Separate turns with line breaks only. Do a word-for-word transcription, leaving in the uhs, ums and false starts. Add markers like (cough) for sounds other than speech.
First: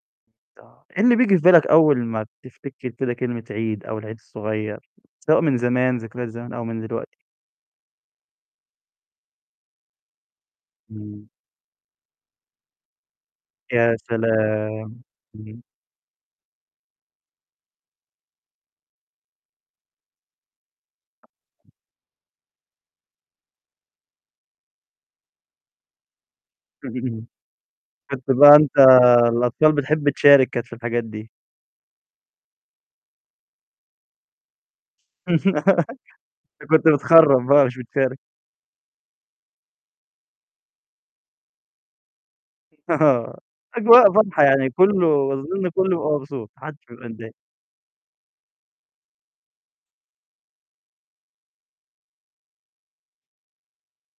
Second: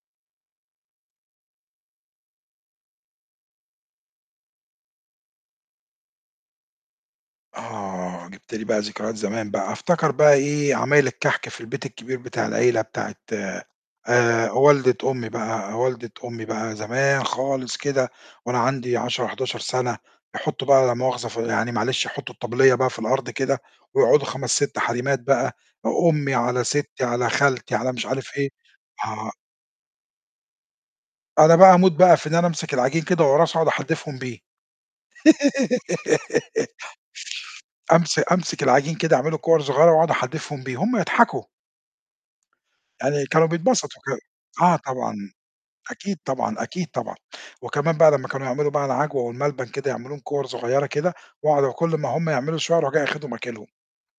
آه إيه بييجي في بالك أول ما تفتكر كده كلمة عيد، أو العيد الصُغيّر سواء من زمان ذكريات زمان أو من دلوقتي؟
آه جِبت لي بقى ذكريات زمان بقى أفتكر بقى إيه، عمايل
امم.
الكحك في البيت الكبير بتاع العيلة بتاعة
يا
آآ،
سلام،
والدة أمي
إمم.
بقى والدة أمي بقى زمان خالص كده وأنا عندي عَشرة، حداشر سنة يحطّوا بقى لا مؤاخذة ف يعني معلش يحطّوا الطبلية بقى في الأرض كده، ويقعدوا خَمَس، ست حريمات بقى، أ أمي، على سِتّي،
(chuckles)
على خالتي، على مش
كنت
عارف إيه.
بقى أنت
آه
الأطفال بتحب تشارك كانت في الحاجات دي.
أنا بقى أموت بقى في إن أنا أمسك العجين كده وأقرصه أقعد أحدّفهم بيه
(giggles) أنت
(giggles)
كنت بتخرّف بقى مش
(shushes)
بتشارك.
أمس أمسك العجين كده اعمله كُوَر صغيرة، واقعد أحدّفهم بيه هم يضحكوا. يعني
آه
كانوا بيتبسطوا
أجواء
كده،
واضحة يعني
آه، طبعًا،
كله أظن كله بيبقى
أكيد
مبسوط
طبعًا،
ما حدش
أكيد
بيبقى
طبعًا،
متضايق.
وكمان بقى لما كانوا يعملوا بقى العجوة والملبن كده يعملوهم كُوَر صغيرة كده، واقعد كل ما هم يعملوا شوية أروح جاي أخدهم آكلهم.